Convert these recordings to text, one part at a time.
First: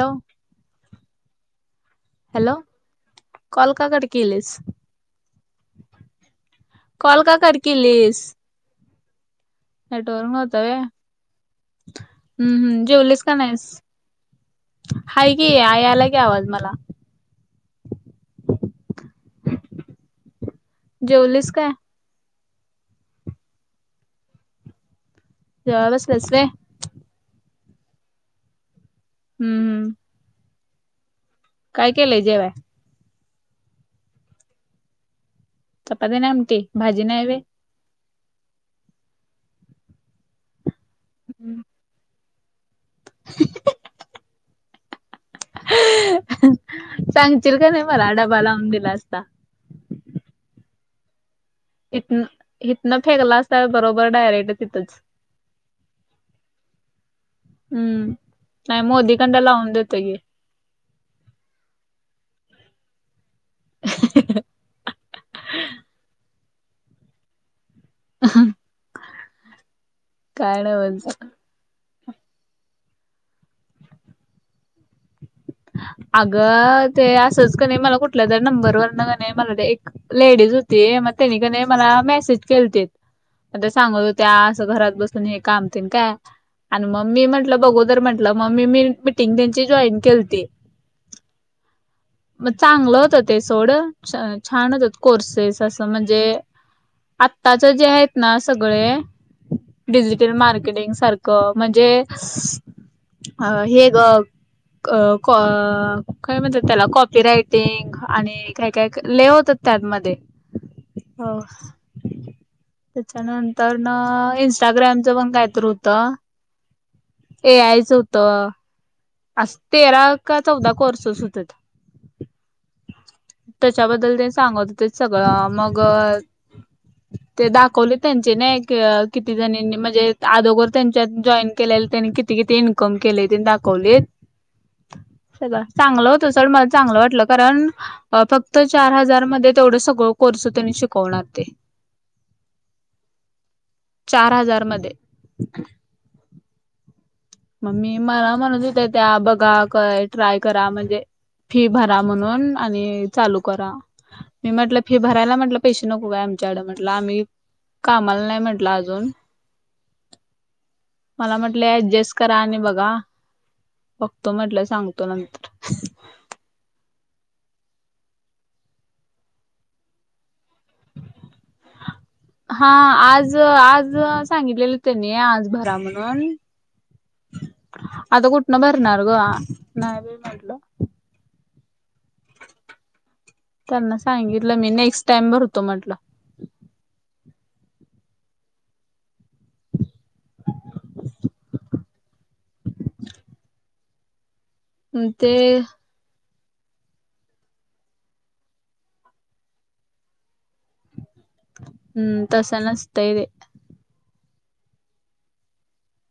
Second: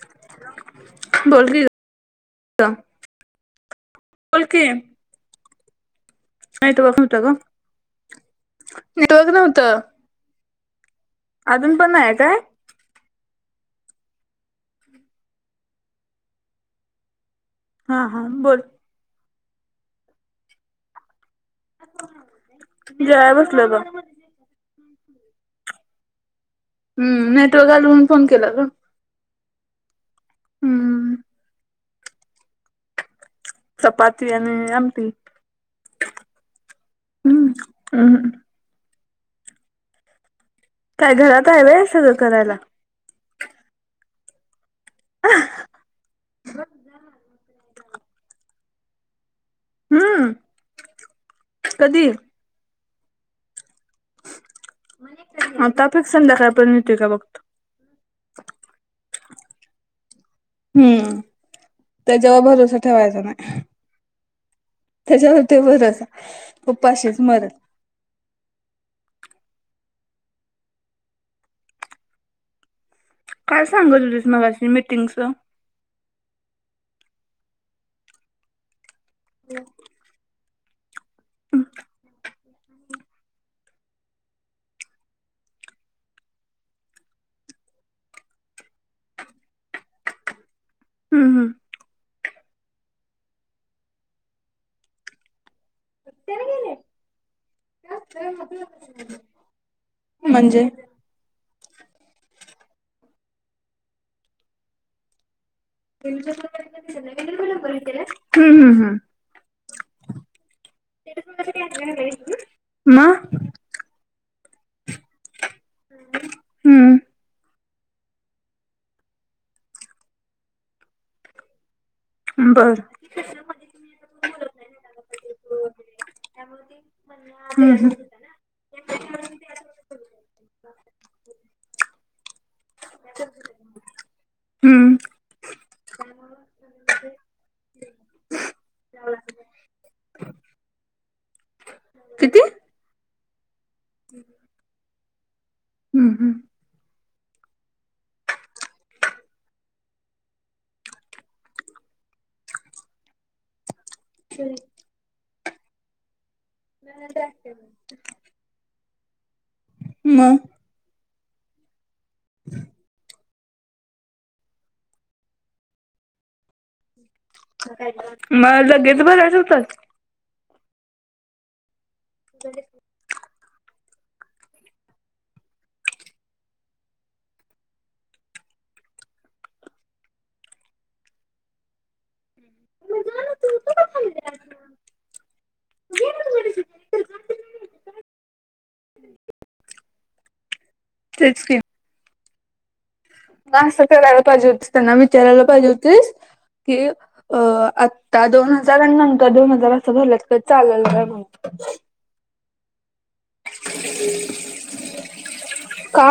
Hello hello बोल की hello call का कट बोल केलेस की नेटवर्क नव्हत कॉल ग का कट नेटवर्क नव्हत फॅट वर नव्हता वय? पण नाही काय हम् ह्म, जेवलीस का नाहीस? हाय गी, आई आलाकि, आवाज मला. हा हां, बोल. जेवलीस काय? जेवाय बसलोय ग. जेवाय बसलेस व्हय? हम्, नेटवर्क आलून, फोन केला का? हम्म. हम्म हम्म. काय केलंय, जेवाय? चपाती आणि आमटी. चपाती आणि आमटी, भाजी नाय व्हय? हम्मम. काय घरात हाय व, सगळं करायला? [unintelligible] सांगतील का नाही मला, डबा लावून दिला असता. हम्म. कधी इथनं- इथनं फेकला असता, बरोबर डायरेक्ट तिथंच. आ तापिक संध्याकाळपर्यन्त का बघतो. हम्म, नाही मोदी कांदा लाउन देतोकी. हम्म, त्याच्यावर भरोसा ठेवायचा, नाय. [unintelligible] त्याच्यावर ते भरोसा, उपाशीच मरल. काय नाय म्हणत. काय सांगत होती मगाशी मीटिंगचं? अगं ते असच क नही मला, कुठल्या तरी नंबरवरन ने मला ते एक, लेडीज होती, मग त्यानी क् नहीं, मला मेसेज केलते. पण त्या सांगत होत्या, असं घरात बसून, हे कामतेन काय आन म मी म्हटलं, बघू तर म्हटलं, मम्-ममी मी मीटिंग त्यांची जॉईन केलीती. ह्म ह्म. म चांगलं होत, ते सोड, छ-छान होतं, कोर्सेस असं म्हणजे आत्ताच जे आहेत ना, सगळे डिजिटल म्हणजे मार्केटिंग सार क् म्हणजे अस हे गं काय म्हणत्या त्याला, कॉपी रायटिंग आणि हम्म हम्म काय-काय हम्म. लई होत त्यात मध्ये, हं त्याच्या मग नं तरना, इंस्टाग्रामचं पण कायतरी होतं. हम्म ए आय च होतं, अस तेरा का चौदा कोर्सस होत त. बरं. त्याच्याबद्दल, ते सांगत होते सगळं, मंग ते दाखवले, त्यांचे ना एक, किती जणीनी, म्हणजे आदोगर त्यांच्यात, जॉईन केले, त्यांनी कि ती-किती इनकम केले, ते न दाखवलेत. हम्म. सगळं, चांगलं होत सोड, मला चांगलं वाटलं, कारण फक्त चार हजार मध्ये, तेवढं सगळं कोर्स, त्यांनी शिकवणार ते. किती? चार हजार मध्ये. हम्म, हम्म. मगं मी मला म्हणत होते त्या. बघा काय ट्राय करा. म्हणजे फी भरा म्हणून आणि चालू करा. मी म्हटलं, फि भरायला म्हटलं पैसे नको काय आमच्याकड. म्हटल आम्ही कामाला नाही म्हटलं अजून. मगं? मला म्हटले, ऍडजस् करा आणि बघा. बघतो म्हटलं, सांगतो नंतर. मग लगेच भरायच होतं. हा, आज-आज सांगितलेलं त्यांनी. आज भरा म्हणून. आता कुठनं भरणार ग? आ नाही बाई म्हटलं त्यांना सांगितलं मी. नेक्स्ट टाइम भरतो म्हटलं. [unintelligible] तेच की. म असं करायला पाहिजे होतीस, त्यांना ते विचारायला पाहिजे होतीस कि, अ आता दोन हजार आणि नंतर दोन हजार असं, भरलं तर चालल काय म्हणून. हम्म. तसं नसतंय ते. का?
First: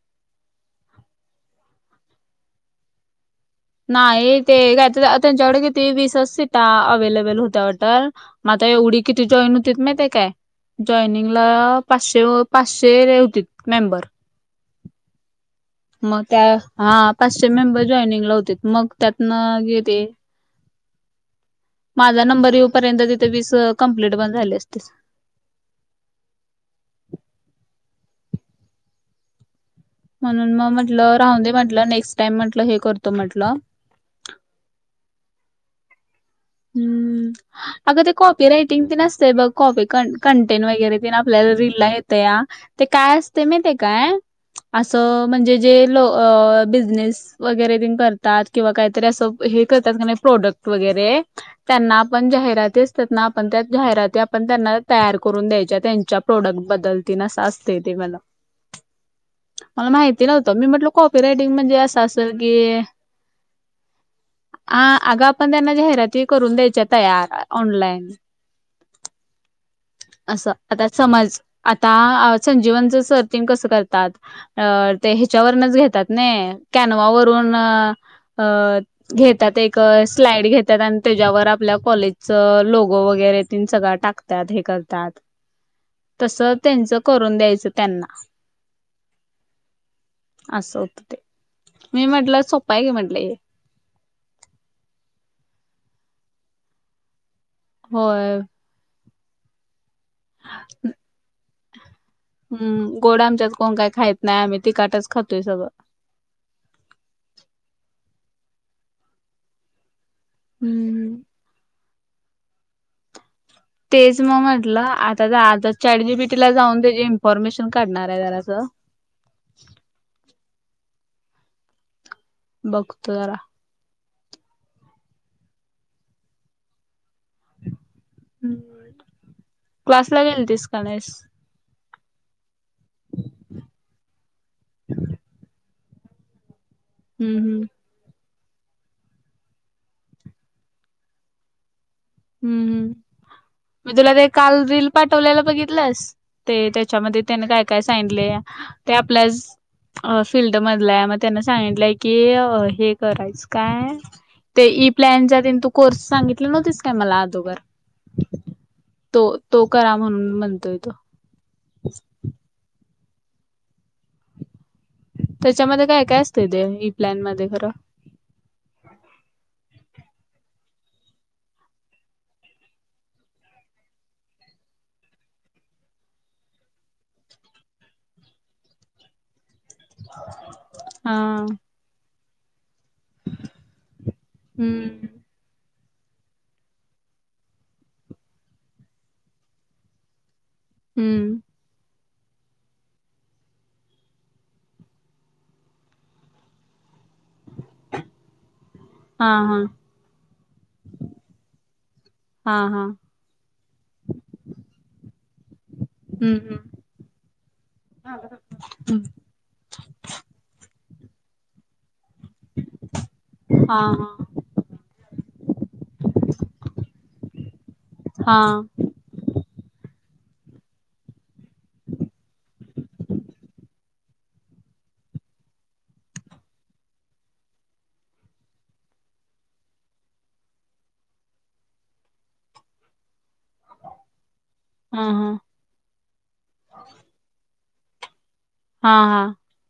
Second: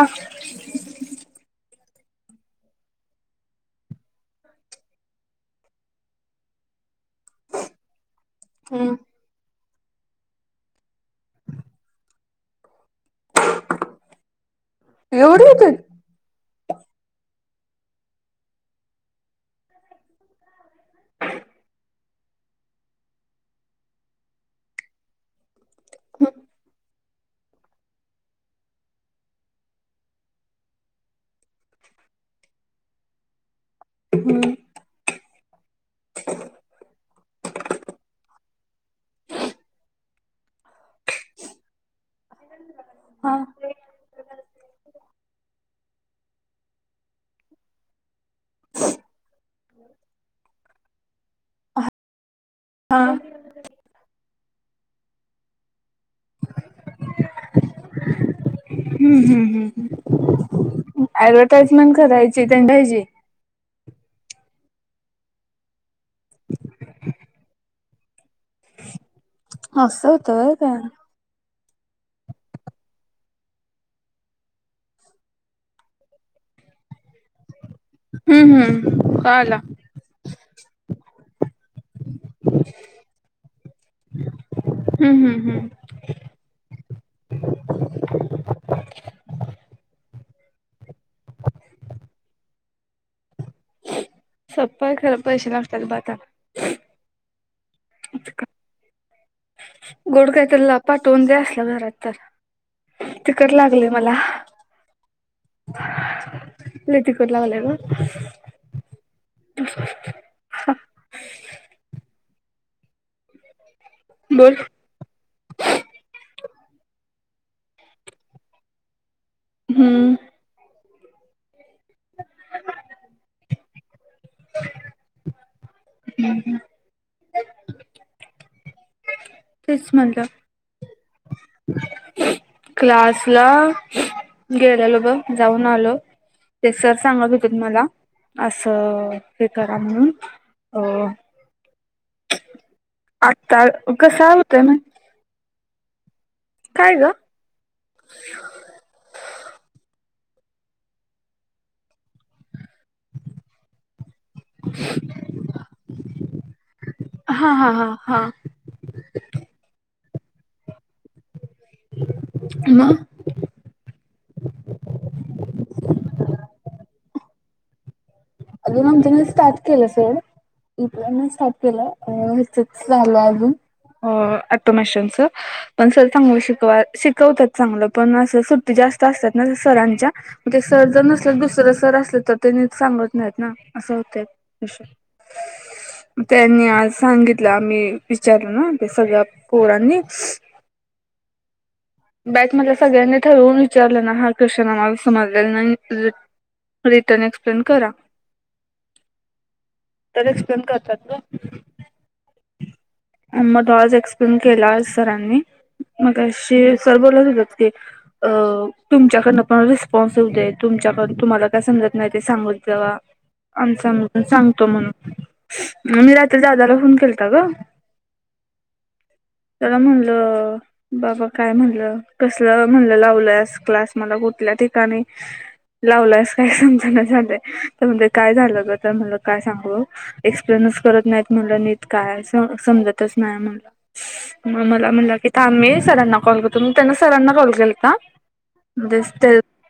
नाही. ते कायतर, ते त्यांच्याकडे किती वीसच सीटा अवेलेबल होत्या वाटतं. म आता हम्म एवढी किती जॉईन होतीत माहितीय काय? जॉईनिंगला पाचशे पाचशे होतीत मेंबर. एवढी येत्यात. मग त्या, हा. पाचशे मेंबर जॉयनिंगला होतेत. मग त्यातनं घेउदे. माझा नंबर येऊपर्यंत तिथे, वीस कंप्लीट पण झाले असते. ह. म्हणून मग म्हटलं, राहून दे म्हटलं. नेक्स्ट टाइम म्हटलं, हे करतो म्हटलं. हम. हम्म. अगं, ते कॉपी रायटिंग ते न असतय बघ. कॉपी क कंटेन वगैरे. तेन आपल्याला रिलला येतया. ते काय हा असतय, माहितेय काय? असं, म्हणजे जे लो अ बिजनेस वगैरे तेन कर तात किंवा काहीतरी असं, हे करतात का नाही, प्रोडक्ट वगैरे. त्यांना आपण जाहिराती हा असतात ना. आपण त्या जाहिराती, आपण त्यांना तयार करून द्यायच्या. त्यांच्या च्या प्रोडक्ट बद्दल तेन असं असतय ते म्हण. मला माहिती नव्हतं. मी म्हटल, कॉपी रायटिंग म्हणजे ऍडव्हर्टाइजमेंट असं असल करायची की, त्यांच्याची आ अगं, आपण त्यांना जाहिराती करून द्यायच्या तयार ऑनलाईन. होत असं. व्हय ते आता समज आता, अ संजीवनचं सर तेन कसं करतात. अ ते ह्याच्यावरूनच घेतात नाही. कॅनवावर रून अ हम्म हम्म कळालं घेत्यात. एक, स्लाईड घेत्यात अन् त्याच्यावर आपल्या कॉलेजच लोगो वगैरे तिन सगळा टाकतात. हे हम्म करतात. हम्म हम्म तसं, त्यांचं करून द्यायचं त्यांना. असं होतं ते. मी म्हंटलं, सोपा आहे की, म्हटलं हे. सोप खर पैसे लागतात ब आता होय गोड कायतला पाठवून दया असलं घरात तर हम् गोड तिखट आमच्यात कोण लागलय काही मला खायत नाही आम्ही तीखाटच खातोय सगळं लय तिकट लागलंय ग हम्म तेच मग बोल म्हंटलं आता आज चॅटजी बीटी ला जाऊन त्याची इन्फोरमेशन काढणार आहे जरासं हम्म बघतो जरा हम्म हम्म क्लास ला घेलतीस का नाहीस क्लास ला गेलालो ग जाऊन आलो ते सर सांगत हम्म होतीत हम्म. मला असं हे करा म्हणून अ हम्म हम्म. आत्ता कस होतं म पाठवल्याला बघितलंस ते ग त्याच्यामध्ये त्याने काय काय सांगितलय ते आपल्या अ फिल्ड मधला आहे मग त्यांना सांगितलंय की हे करायचं काय ते ई प्लॅनच्या टेन तू कोर्स सांगितले नव्हतीस काय मला हा आदोगर हा हा हा तो तो करा म्हणून म्हणतोय तो म त्याच्यामध्ये काय काय असतंय ते ई प्लॅन मध्ये खरं अग ममतीन स्टार्ट केलं स इ प्लॅन स्टार्ट केलं हितच झालं अजून हो ऑटोमेशन च पण सर चांगलं शिक शिकवतात चांगलं पण अस सुट्टी जास्त असत्यात [unintelligible] सरांच्या मग ते सर जर हा नसल तर दुसर सर असलं तर ते सांगत नाहीत ना असं होतं विषय हम्म म त्यांनी आज सांगितलं आम्ही विचारलं ना ते सगळ्या पोरांनी हम्म बॅच मध्ये सगळ्यांनी ठरवून विचारलं ना हा क्वेशन आम्हाला समजलेला नाही रिटर्न एक्सप्लेन करा हा हा तर एक्सप्लेन करतात ग हा हा म तो आज एक्सप्लेन केला सरानी हम्म मगाशी सर बोलत होतात की अ हम्म तुमच्याकडनं पण रीस स्पॉन्स येऊदे तुमच्या कडन तुम्हाला काय समजत नाय ते सांगा मग जरा हा आमचं हा सांगतो म्हणून मग मी आता दादाला फोन केलता ग हा त्याला म्हणलं बाबा काय म्हणलं कसलं म्हणलं लावल्यास क्लास मला कुठल्या ठिकाणी लावल्यास काय समजना झालयं तर म्हणलं काय झालं ग तर म्हणलं काय सांगू एक्सप्लेनच करत नाहीत म्हणलं नीट काय समजतच नाही म्हणलं म मला हा हा म्हणालती थांब मी सरांना कॉल करतो म त्यांनी सरांना कॉल केलता. हा म्हणजे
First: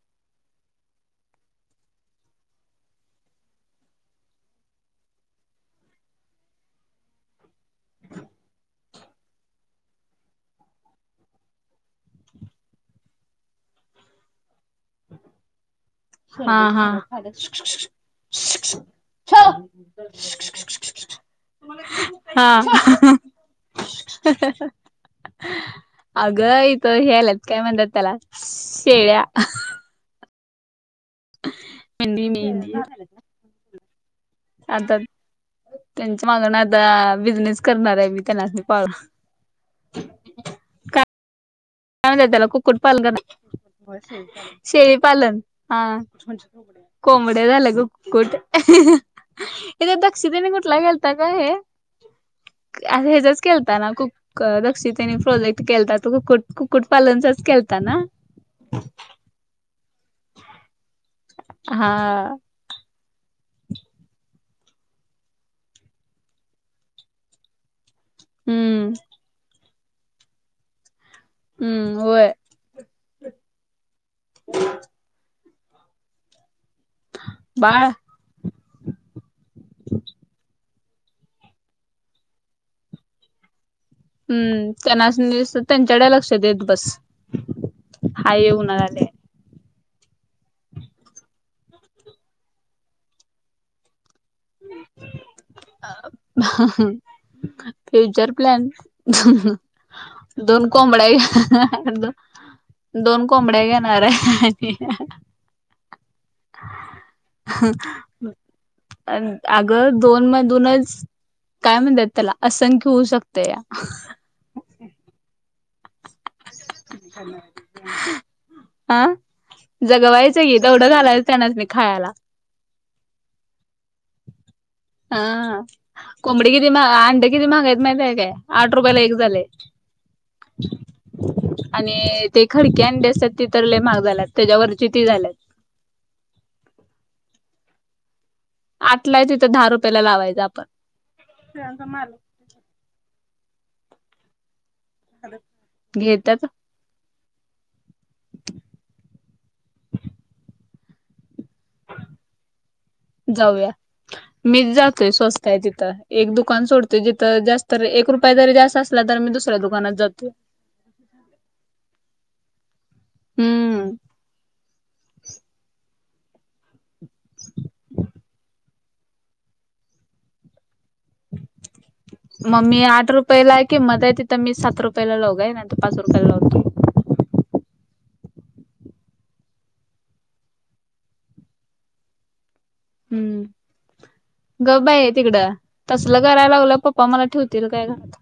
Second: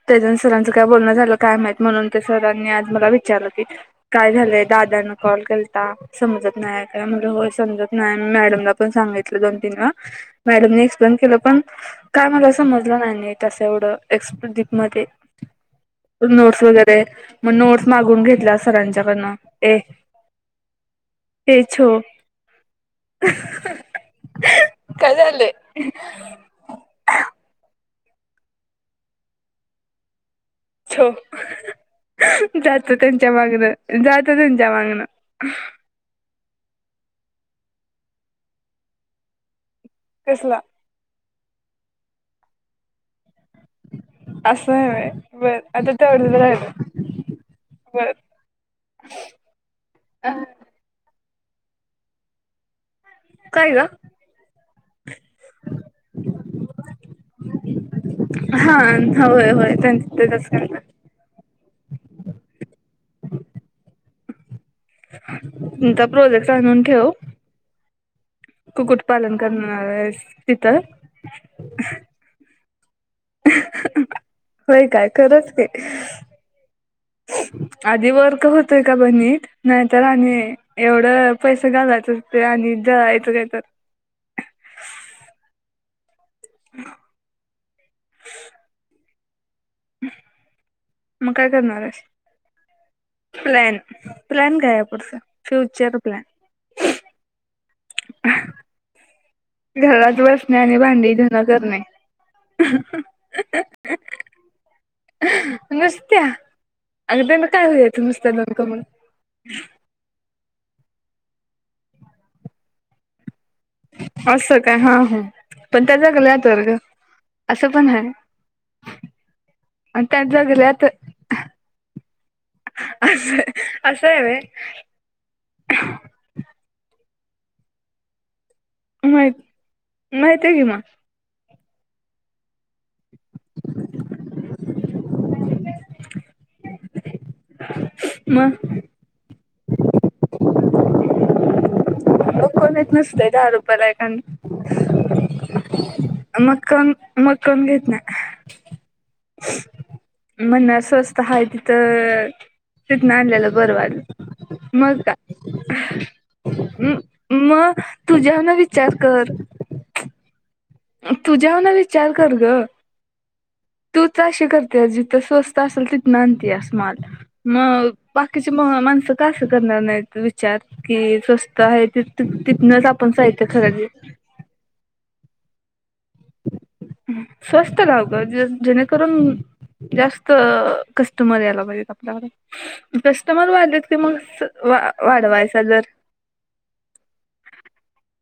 तेज आणि सरांचं काय बोलणं झालं काय माहित म्हणून ते सरांनी आज मला विचारलं की काय झालंय दादांन कॉल केलता समजत नाही का म्हणल होय समजत नाही मॅडमला पण सांगितलं दोन तीन वेळा मॅडम नी एक्सप्लेन केलं पण काय मला समजलं नाही नीट अस एवढं मध्ये हा नोट्स हा वगैरे मग नोट्स मागून घेतल्या सरांच्याकडनं ए तेच ओ हह हं काय झालंय अगं अगं इथं हे आल्यात काय म्हणत्यात त्याला शेळ्या. हो मेंढी मेंढी जा तु आता त्यांच्या मागनं, जा तु त्यांच्या मागनं त्यांच्या मागण आता बिझनेस करणार आहे मी त्यांना पा कसला? काय म्हणत्यात त्याला कुक्कुट पालण करणार असं आहे व्हय शेळीपालन बर हा आता तेवढंच राहिलं कोंबड्या झाल्या गं बर कुक्कुट ये ते दक्षिणेला कुठला गेलता गं हे, अगं हेचच हेचाच काय केलता ग? ना दक्षीतेने प्रोजेक्ट केलता तो कुक्कुट कुक्कुट पालनचाच केलता ना? हा होय होय त्यांच तेचाच केलता. हा. त्यांचा प्रोजेक्ट आणून ठेव हम्म कुक्कुटपालन कर आहेस तिथं हम्म होय होय काय खरंच ते बाळ आधी वर्क होतोय का बग नीट नाहीतर आणि एवढं पैसे घालायचं ते आणि जळायचं काय तर हम्म तेलासनी तेच्याकडे लक्ष देत बस हाय हे हुना झालंय आणि मग काय करणार आहेस प्लॅन? प्लॅन काय आहे पुढचा फ्युचर प्लॅन? अहहं फ्युचर प्लॅन ह हं घरात बसणे दोन आणि कोंबड्या भांडी धुन करणे घेणार दोन दोन कोंबड्या घेणार आहे ह हहहं नुसत्या अगं त्यानं काय हुआयच नुसत्या दोन कोंबड्यान आणि अगं दोन मधुनच काय म्हणत्यात त्याला असंख्य होऊ शकतया. असं काय हा हा पण त्या जगल्या तर गं [inaudible] अ आणि त्या जगवायच्याकी जगल्या तर तेवडं घालायचं तेनासणी खायला. असं असय व्हय हा हा कोंबडी किती महा अंड किती महागायत माहित काय आठ रुपयाला एक माहित झालंय. माहितीय की मग आणि ते खडकी अंडी असत्यात ती तर लय महाग झाल्यात त्याच्यावरची ती झाल्यात. म आठला आहे तिथं दहा रुपयाला लावायचं आपण मग कोण येत नसतयं दहा रुपायला एक अंड, घेतात मग कोण मग कोण घेत नाय. [inaudible] म्हणा स्वस्त हाय तिथ जाऊया मी मग जातोय काय स्वस्त आहे तिथं एक दुकान सोडतोय जिथ तर जास्त मग एक रुपया तुझ्याहून जरी जास्त विचार असला तर मी दुसऱ्या दुकानात जातो. तुझ्या वर्ण न विचार कर ग हम्म तू तूच अशी करतेज जिथ स्वस्त असल तिथंन अंत्यास माल. मग बाकीचे म -माणसं का असं करणार नाही विचार, की स्वस्त आहे ति मग मी आठ रुपयाला आहे की मध्ये तिथ मी सात रुपयला लाऊ काय नाय तर पाच रुपयाला लावतो. स्वस्त लाव ग ज- जेणेकरून जास्त कस्टमर यायला पाहिजेत आपल्याकड. हम्म कस्टमर वाढलेत की मग वा गप बाई तिकडं -वाढवायचा दर. [inaudible] तसलं करायला लागलं पप्पा मला ठेवतील काय घरात.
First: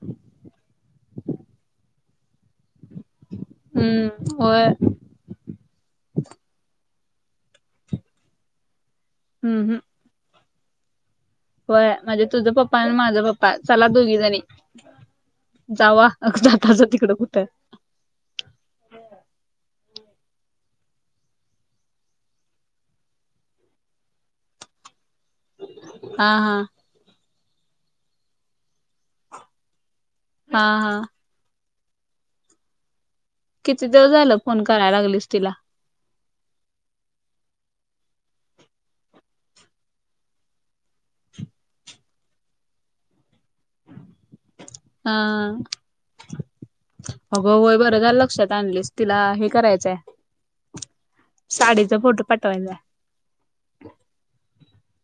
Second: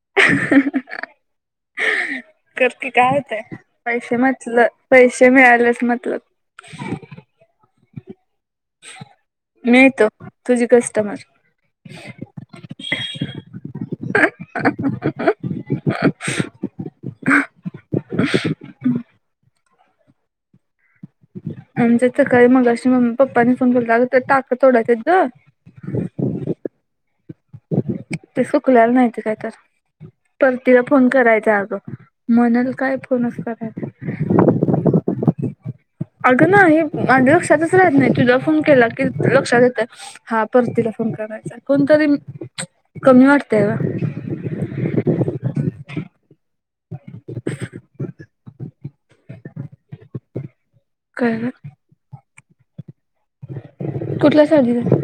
कर की काय होतंय पैसे हम्म होय म्हटलं पैसे मिळाल्याशी मतलब. हम्म हम्म मी येतो तुझी कस्टमर. होय म्हणजे तुझं पप्पा आणि माझ पप्पा चला दोघी जणी. जावा अग ताच [unintelligible] तिकडं कूट. [inaudible] आमच्या सकाळी मगाशी मम्मी पप्पांनी फोन केलात अगं ते टाक तोडायचेत ग. हा हा. ते सुकल्याला नाहीती काय तर हा परतीला हा फोन करायचं अगं. म्हणल काय फोन अस देव झालं फोन करायला लागलीस तिला. अगं ना ही माझ्या लक्षातच राहत नाही, तुला फोन केला की लक्षात येतय. हा परतीला फोन करायचा कोणतरी कमी वाटतय ग. हा अगं होय बरं झाल लक्षात आणलीस. तिला हे करायचंय आहे काय ग साडीचा फोटो पाठवायचाय ‌‌ कुठल्या साडीचा.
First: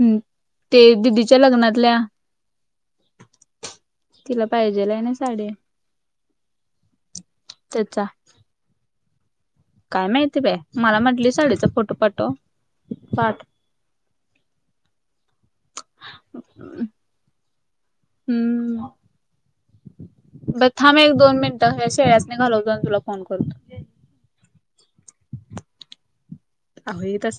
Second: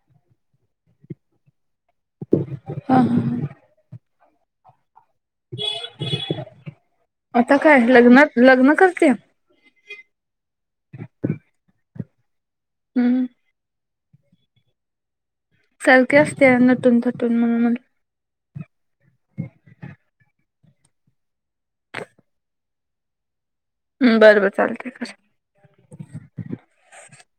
हम, ते दिदीच्या लग्नातल्या. हा हा. तिला पाहिजे ल हाय न‌इ. आता काय त्याचा लग्नात लग्न करत्या. काय माहितीय बाय मला म्हटली साडीचा फोटो पाठव. हम्म पाठ सारखे असते नटून थटून म्हणून म्हटलं. हम्म. ब थांम एक दोन मिनिटं ह्या शेळ्यांनी घालवतो आणि तुला फोन करतो. हंम बरं बर चालतय कर. अ तर [inaudible]